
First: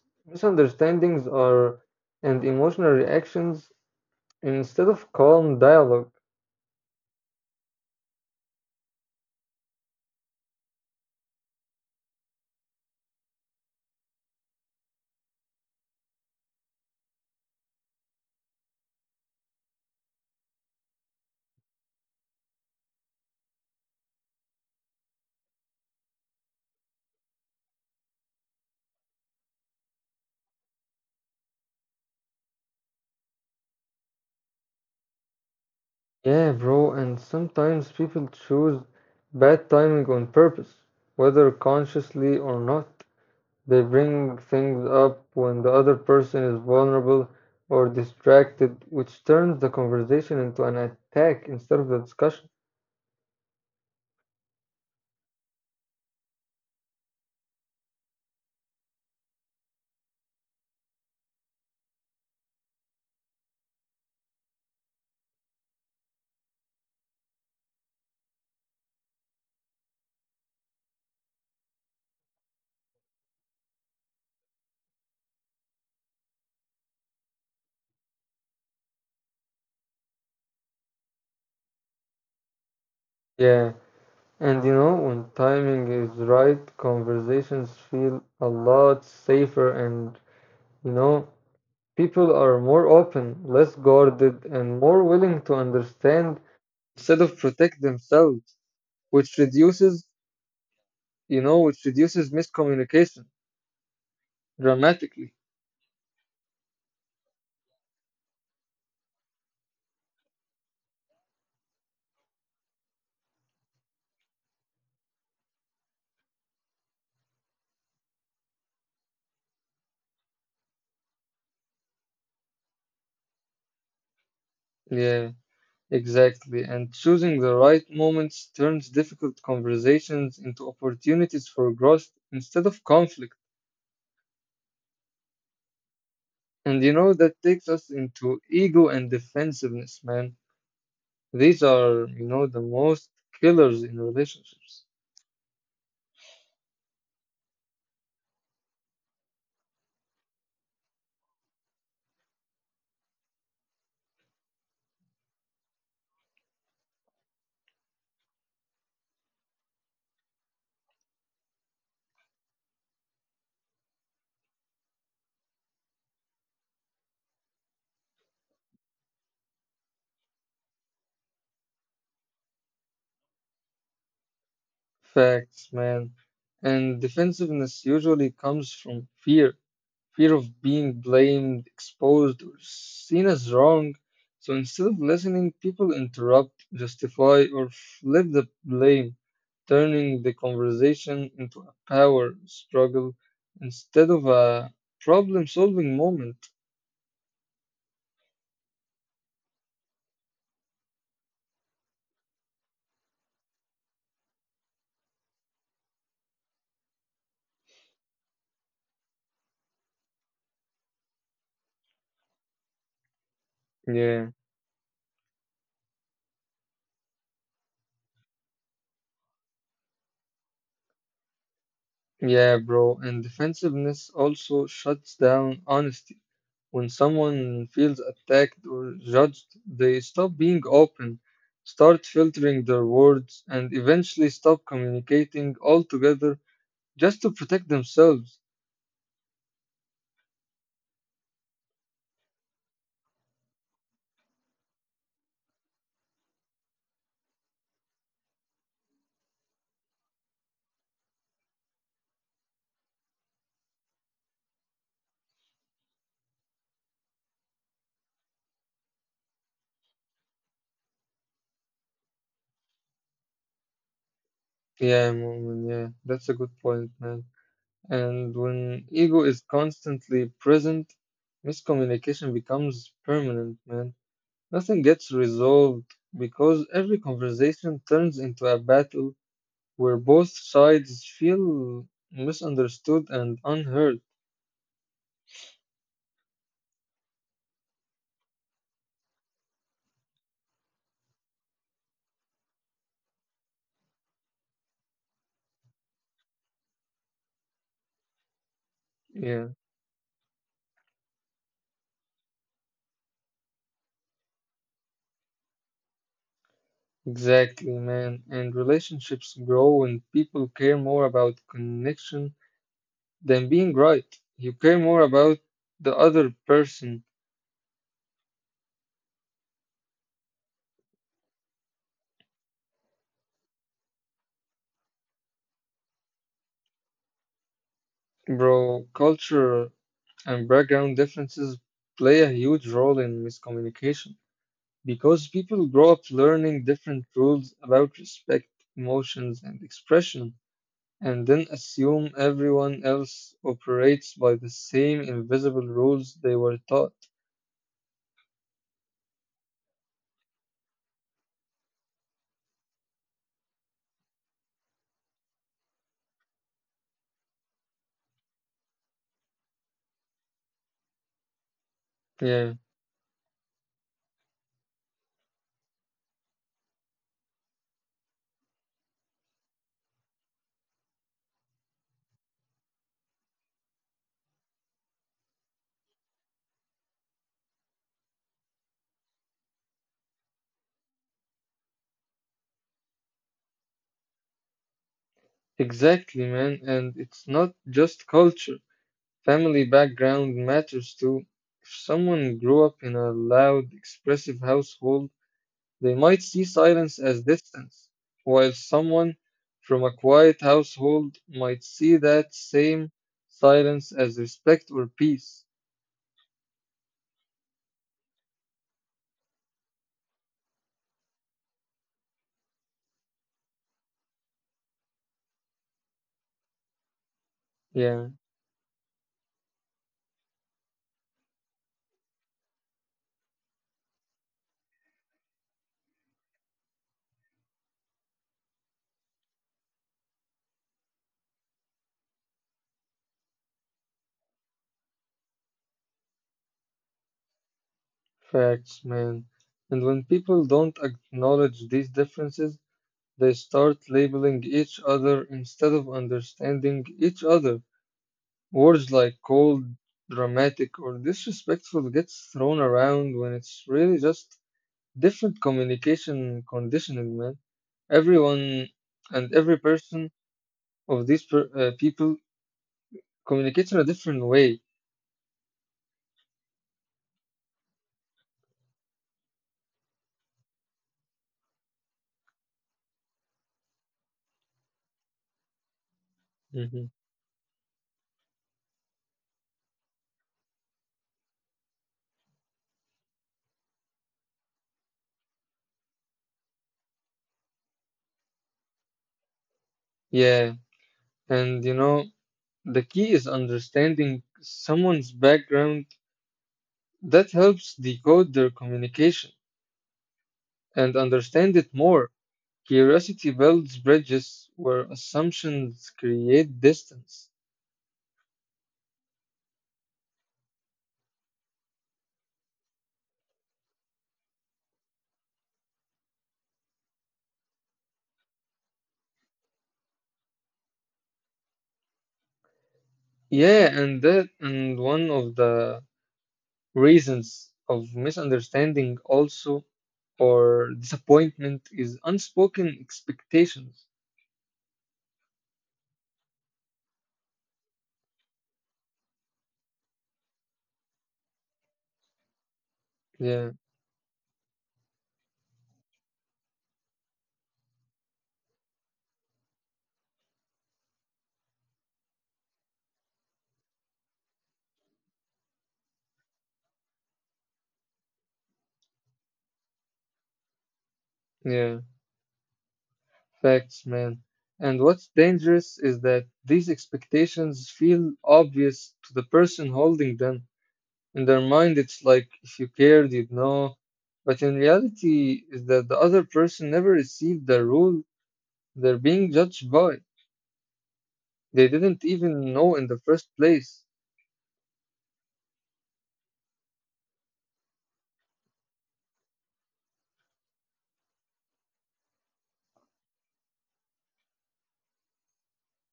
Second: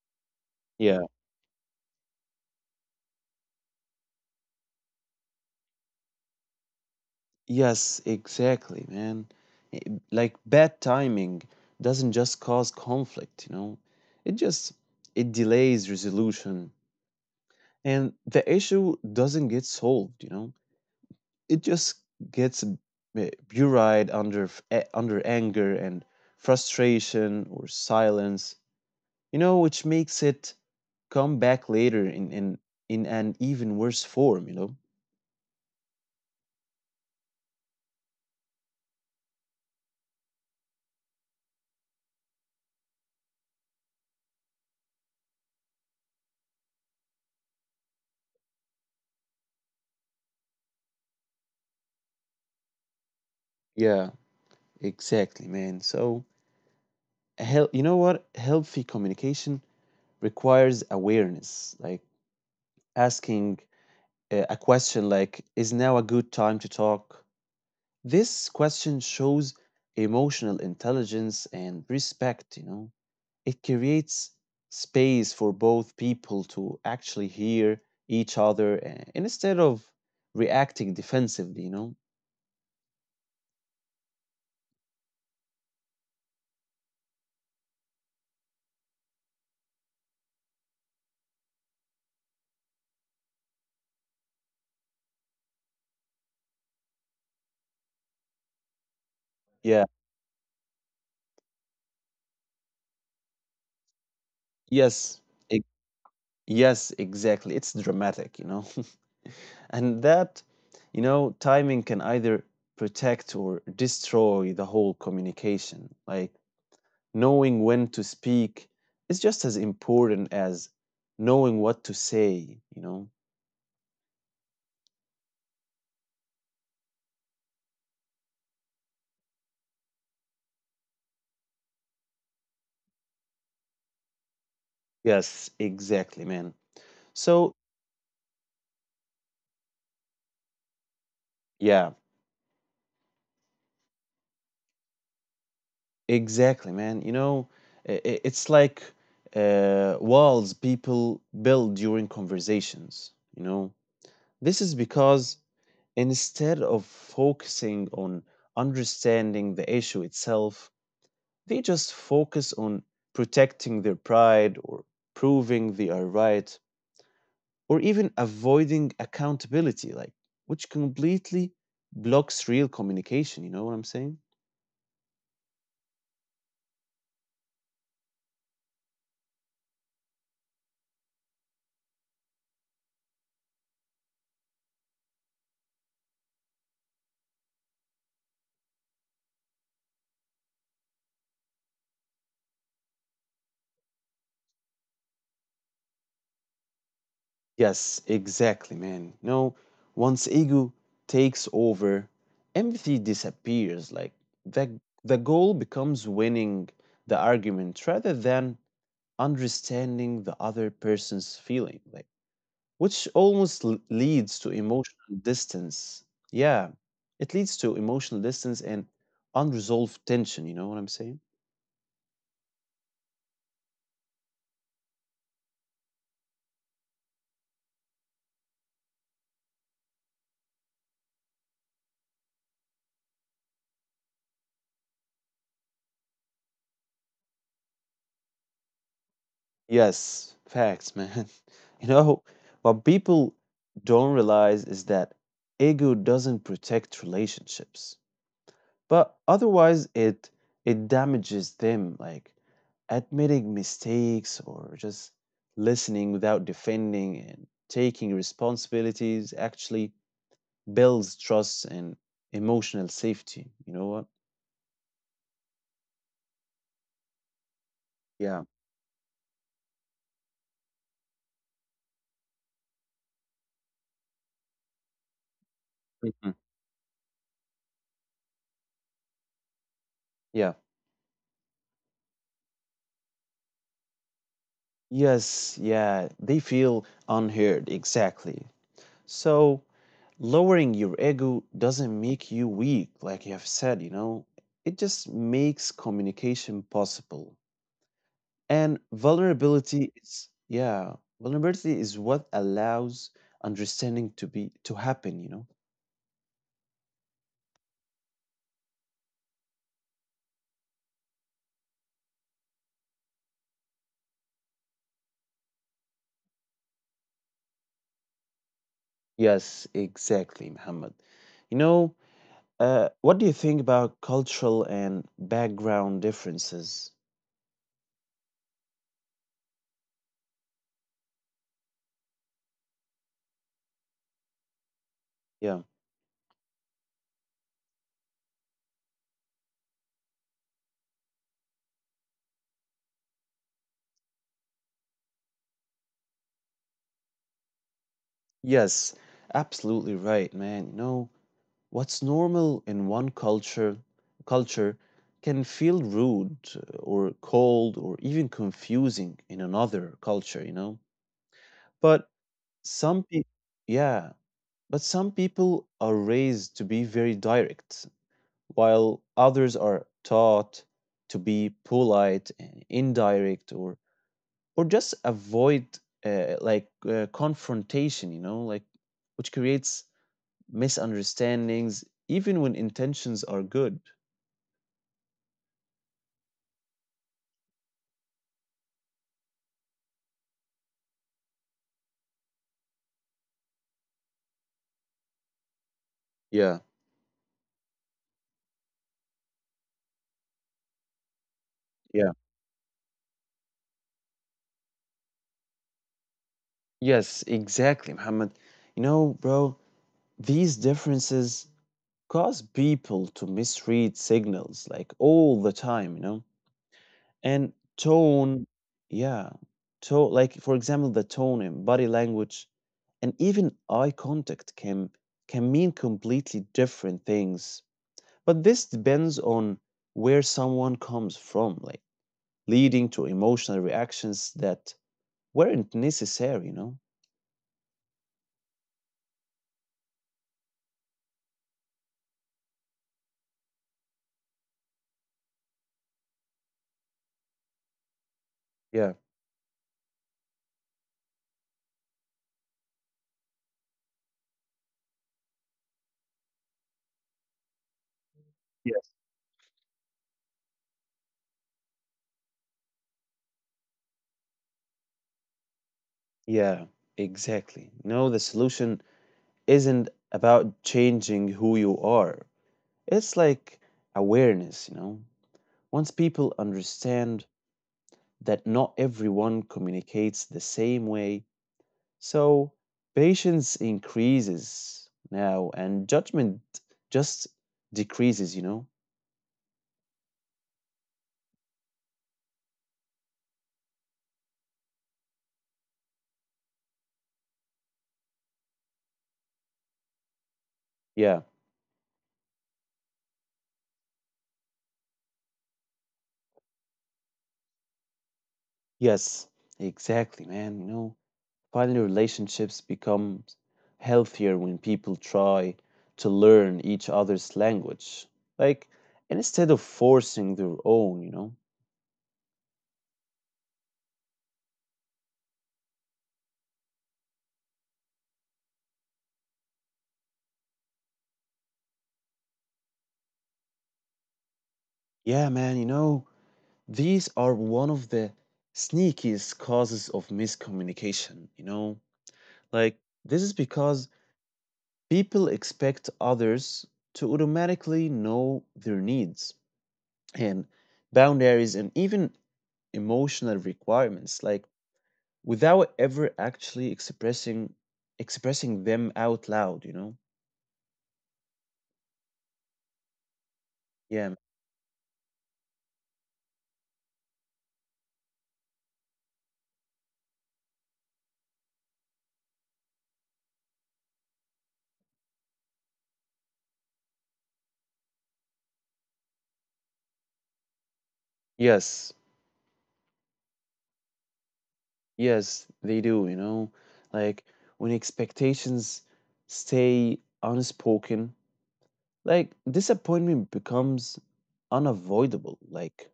A: Yeah.
B: misunderstandings, or and emotional reactions instead of calm dialogue.
A: Yes, exactly, man. Like, bad timing doesn't just cause conflict. It just it delays resolution, and the issue doesn't get solved. It just gets buried under anger and frustration or silence, which makes it come back later in an even worse form.
B: Yeah, bro, and sometimes people choose bad timing on purpose, whether consciously or not. They bring things up when the other person is vulnerable or distracted, which turns the conversation into an attack instead of a discussion.
A: Yeah, exactly, man. So, a hel- you know what healthy communication requires awareness, like asking a question like, is now a good time to talk? This question shows emotional intelligence and respect. It creates space for both people to actually hear each other, instead of reacting defensively.
B: Yeah. And you know, when timing is right, conversations feel a lot safer and you know, people are more open, less guarded, and more willing to understand instead of protect themselves, which
A: Yeah.
B: reduces, which reduces miscommunication
A: yes
B: dramatically.
A: e- yes exactly, it's dramatic. *laughs* And that, timing can either protect or destroy the whole communication, like knowing when to speak is just as important as knowing what to say.
B: Yeah, exactly. And choosing the right moments turns difficult conversations into opportunities for growth instead of conflict.
A: Yes, exactly, man.
B: And you know,
A: So,
B: that takes us into ego and defensiveness, man. These
A: yeah,
B: are, you know, the most killers in relationships.
A: exactly, man. It's like, walls people build during conversations. This is because, instead of focusing on understanding the issue itself, they just focus on protecting their pride, or proving they are right, or even avoiding accountability, like, which completely blocks real communication. You know what I'm saying?
B: Facts, man. And defensiveness usually comes from fear, fear of being blamed, exposed, or seen as wrong. So instead of listening, people interrupt, justify, or flip the blame, turning the conversation into a power struggle instead of a problem-solving moment.
A: Yes, exactly, man. No, once ego takes over, empathy disappears. Like, the the goal becomes winning the argument rather than understanding the other person's feeling, like, which almost
B: Yeah.
A: leads to emotional distance. Yeah, it leads to emotional distance and unresolved tension. You know what I'm saying?
B: Yeah, bro, and defensiveness also shuts down honesty. When someone feels attacked or judged, they stop being open, start filtering their words, and eventually stop communicating altogether just to protect themselves.
A: Yes, facts, man. *laughs* You know, what people don't realize is that ego doesn't protect relationships, but otherwise it damages them. Like, admitting mistakes, or just listening without defending, and taking responsibilities, actually builds trust and emotional safety. You know what?
B: Yeah, Mu'min, yeah, that's a good point, man. And
A: Yeah.
B: when ego is constantly present, miscommunication becomes permanent, man. Nothing gets resolved
A: Mhm.
B: because every conversation turns into a battle where both
A: Yeah.
B: sides feel misunderstood and unheard.
A: Yes, yeah, they feel unheard, exactly. So, lowering your ego doesn't make you weak, like you have said, it just makes communication possible. And
B: Yeah,
A: vulnerability is, yeah, vulnerability is what allows understanding to happen.
B: exactly, man. And relationships grow when people care more about connection than being right. You care more about the other person,
A: Yes, exactly, Muhammad. You know, what do you think about cultural and background differences?
B: bro. Culture and background differences play a huge role in miscommunication because
A: Yeah.
B: people grow up learning different rules about respect, emotions, and expression, and then assume everyone else operates by the same invisible rules they were taught.
A: Yes, absolutely right, man. What's normal in one culture can feel rude, or cold, or even confusing in another culture, you know? But
B: Yeah,
A: some people, yeah, but some people are raised to be very direct, while others are taught to be polite and indirect, or just avoid, like, confrontation, like, which creates misunderstandings even when intentions are good.
B: exactly, man. And it's not just culture, family background matters too. If someone grew up in a loud, expressive household, they might see
A: Yeah,
B: silence as distance, while someone from a quiet household might see
A: yeah.
B: that same silence as respect or peace.
A: Yes, exactly, Muhammad. Bro, these differences cause people to misread signals, like, all the time, you know? And
B: Yeah.
A: tone, yeah. Tone, like, for example, the tone in body language and even eye contact can mean completely different things. But this depends on where someone comes from, like, leading to emotional reactions that weren't necessary, you know?
B: Facts, man. And when people don't acknowledge these differences, they start labeling each other instead of understanding each other. Words
A: Yeah.
B: like cold, dramatic, or disrespectful gets thrown around when it's really just different communication conditioning, man. Everyone and every person of these people communicates in a different way.
A: Yeah, exactly. No, the solution isn't about changing who you are. It's like awareness. Once people
B: Hmm.
A: understand that not everyone communicates the same way, so patience increases now and judgment just decreases.
B: Yeah, and you know, the key is understanding someone's background. That helps decode their communication and
A: Yeah.
B: understand it more. Curiosity builds bridges where assumptions create distance.
A: Yes, exactly, man. Finally, relationships become healthier when people try to learn each other's language. Like, and instead of forcing their own, you know?
B: Yeah, and that and one of the reasons of misunderstanding also or disappointment is unspoken expectations.
A: Yeah, man, these are one of the sneakiest causes of miscommunication, you know? Like, this is
B: Yeah,
A: because people expect others to automatically know their needs, and boundaries, and even emotional requirements, like, without ever actually expressing them out loud, you know?
B: yeah, facts,
A: Yeah.
B: man. And what's dangerous is that these expectations feel obvious to the person holding them. In their mind, it's like if you cared, you'd know. But in reality, is that the other person never received the rule they're being judged by. They
A: Yes.
B: didn't even know in the first place.
A: Yes, they do, you know? Like, when expectations stay unspoken, like, disappointment becomes unavoidable. Like,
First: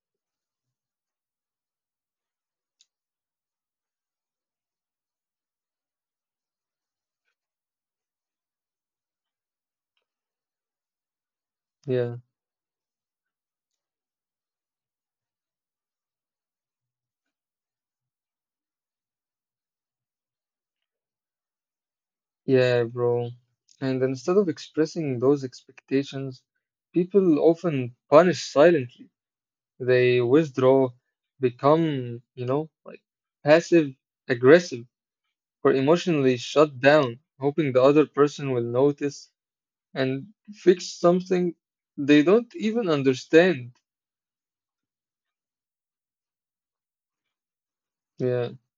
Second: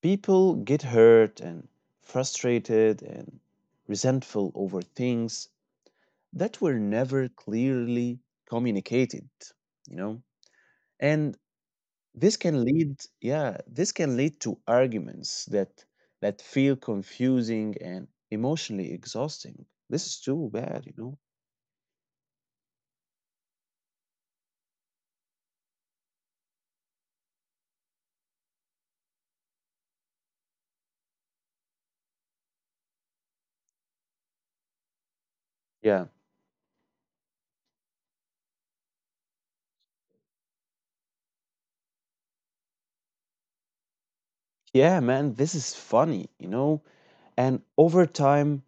A: people get hurt and frustrated and resentful over things that were never clearly communicated, you know? And
B: Yeah,
A: Yeah, this can lead to arguments that feel confusing and emotionally exhausting. This is too bad.
B: yeah, bro. And instead of expressing those expectations, people often punish silently. They withdraw, become, you know, like passive aggressive or
A: Yeah.
B: emotionally shut down, hoping the other person will notice and fix something they don't even understand.
A: Yeah, man, this is funny. And over
B: Yeah,
A: time,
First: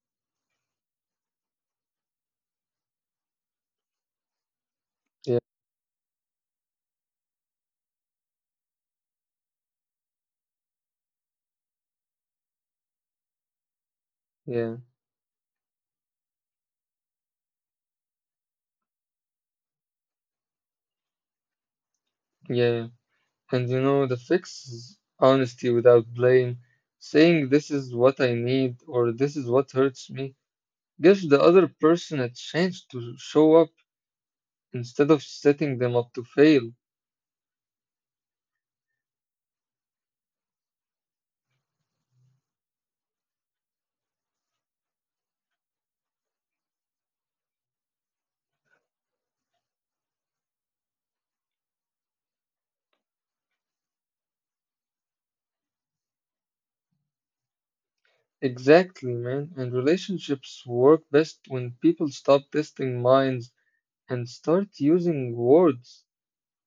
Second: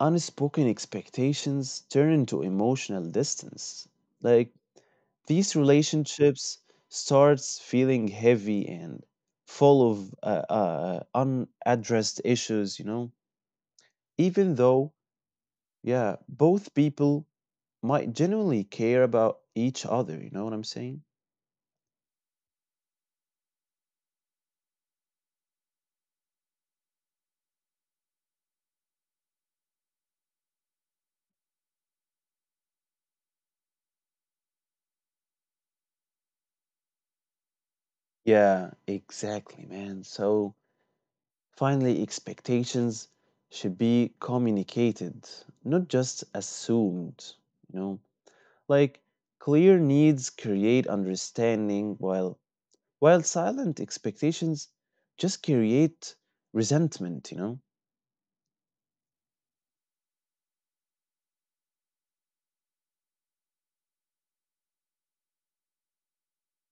A: unspoken expectations turn into emotional distance. Like,
B: yeah,
A: these relationships starts feeling heavy and full of unaddressed issues, even
B: yeah,
A: though, yeah, both people might genuinely care about each other, you know what I'm saying?
B: yeah. And you know, the fix is honesty without blame, saying this is what I need or this is what hurts me, gives the other person a chance to show up instead of setting them up to fail.
A: Yeah, exactly, man. So, finally, expectations should be communicated, not just assumed, you know. Like, clear needs create understanding, while silent expectations just create resentment.
B: Exactly, man. And relationships work best when people stop testing minds and start using words,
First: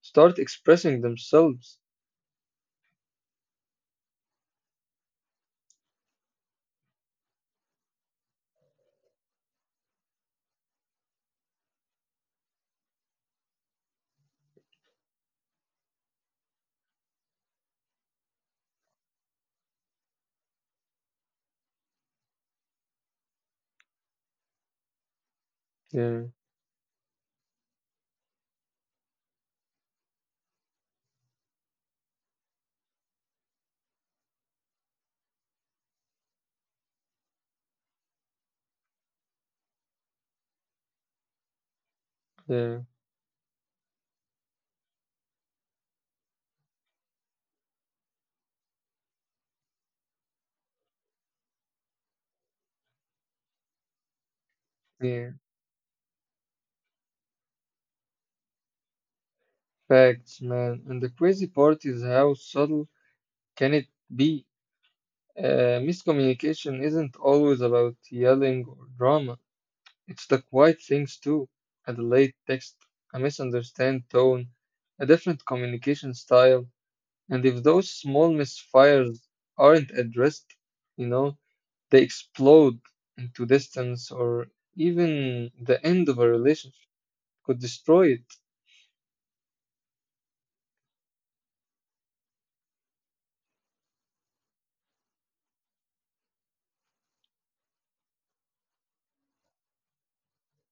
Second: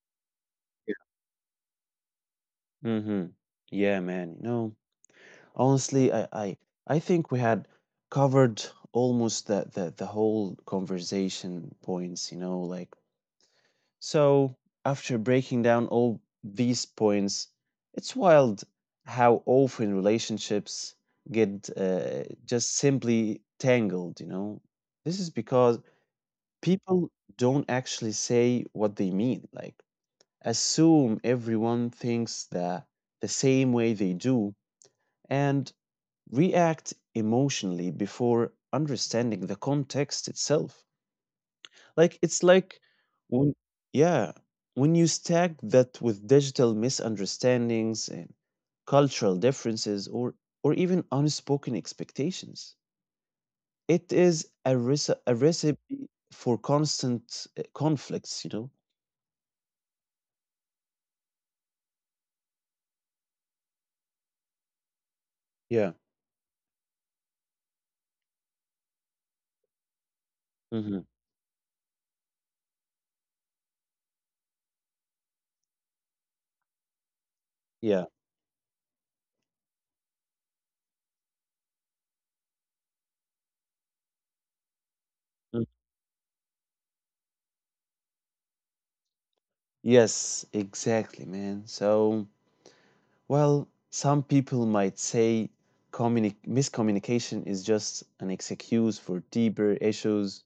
B: start
A: Yeah.
B: expressing themselves.
A: Mm-hmm. Yeah, man. Honestly, I think we had covered almost the whole conversation points, like, so after breaking down all these points, it's wild how often relationships get, just simply tangled. This is because
B: Yeah,
A: people don't actually say what they mean, like, assume everyone thinks the same way they do, and react emotionally before understanding the context itself. Like, it's
B: yeah,
A: like, when, yeah, when you stack that with digital misunderstandings and cultural differences, or even unspoken expectations, it is a, rece-
B: yeah.
A: a recipe for constant, conflicts, you know?
B: Facts, man. And the crazy part is how subtle can it be?
A: Yeah.
B: Miscommunication isn't always about yelling or drama. It's the quiet
A: Hmm.
B: things too. A delayed text, a misunderstood tone, a different communication style. And if those
A: Yeah.
B: small misfires aren't addressed, you know, they explode into distance or even the
A: Mm.
B: end of a relationship could destroy it.
A: Yes, exactly, man. So, well, some people might say, miscommunication is just an excuse for deeper issues.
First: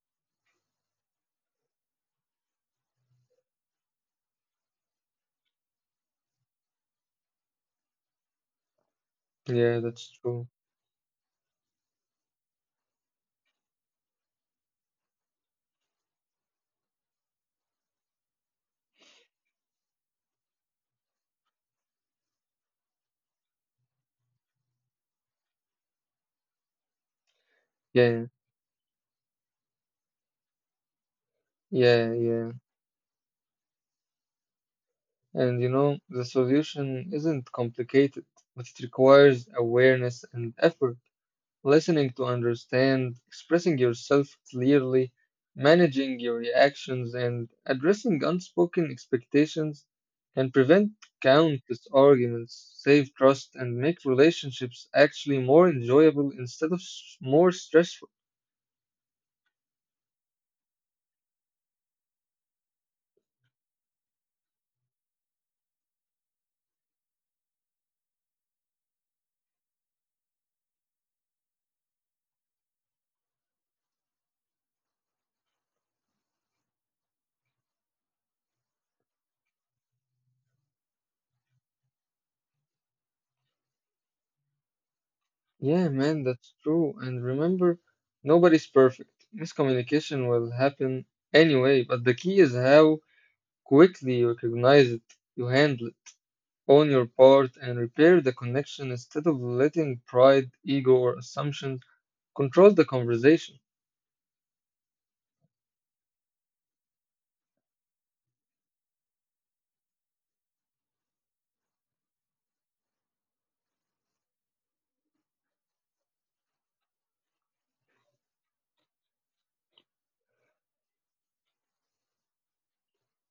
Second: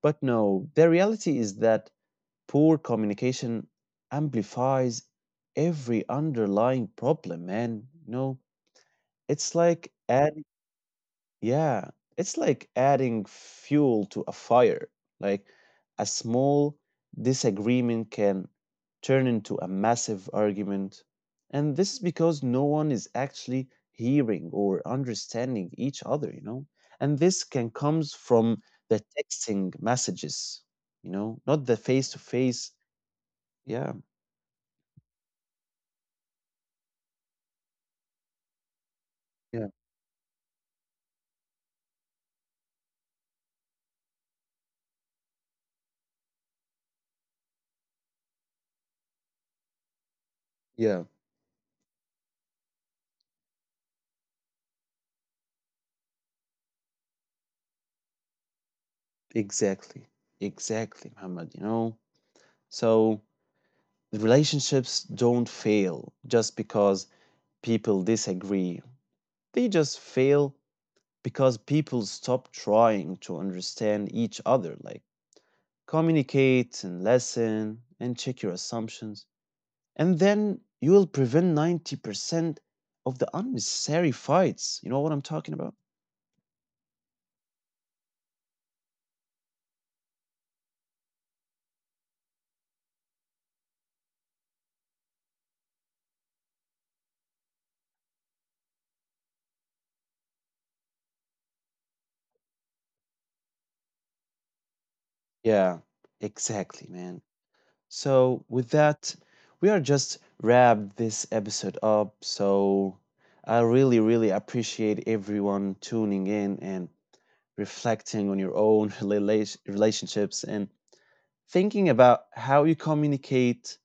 A: But no, the reality is that poor communication amplifies every underlying problem, man. It's
B: Yeah,
A: like
B: that's
A: an
B: true.
A: yeah, it's like adding fuel to a fire. Like, a small disagreement can turn into a massive argument. And this is because no one is actually hearing or understanding each other, you know? And this can comes
B: Yeah,
A: from the texting messages, not the face to
B: yeah.
A: face. Yeah,
B: And you know, the solution isn't complicated, but it requires
A: yeah,
B: awareness and effort, listening to understand, expressing yourself clearly, managing your reactions, and addressing unspoken expectations can
A: yeah,
B: prevent countless arguments, save trust, and make relationships actually more enjoyable instead of more stressful.
A: exactly. Exactly, Muhammad, you know? So, the relationships don't fail just because people disagree. They just fail because people stop trying to understand each other, like, communicate and listen and check your assumptions. And then you will prevent 90% of the unnecessary fights. You know what I'm talking about?
B: Yeah, man, that's true. And remember, nobody's perfect. Miscommunication will happen anyway, but the key is how quickly you recognize it, you handle it, own your part, and repair the connection instead of letting pride, ego, or assumptions control the conversation.
A: Yeah, exactly, man. So, with that, we are just wrap this episode up. So, I really, really appreciate everyone tuning in and reflecting on your own *laughs* relationships, and thinking about how you communicate,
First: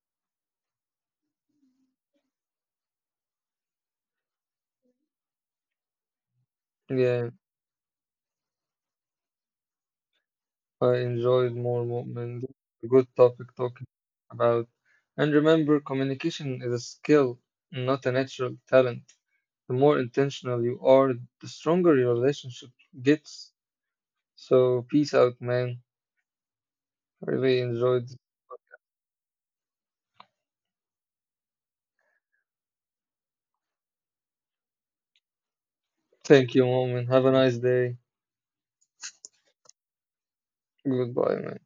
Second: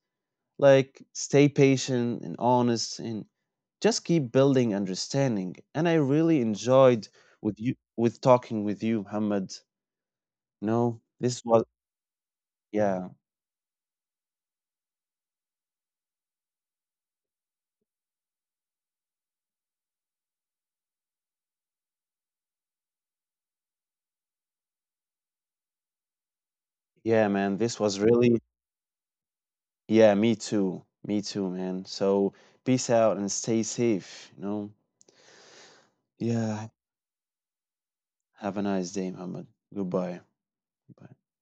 A: like, stay patient and honest and just keep building understanding. And I really enjoyed,
B: Yeah,
A: with talking with you, Muhammad.
B: I
A: No, this
B: enjoyed
A: was,
B: more movement. A good
A: yeah.
B: topic talking about. And remember, communication is a skill, not a natural talent. The more intentional you are, the stronger your relationship gets. So, peace out, man. I
A: Yeah,
B: really
A: man, this
B: enjoyed.
A: was really, yeah, me too, me too, man. So peace out, and stay safe.
B: Thank you,
A: Yeah.
B: mom, and have a nice day.
A: Have a nice day, Muhammad. Goodbye.
B: Goodbye,
A: Bye.
B: man.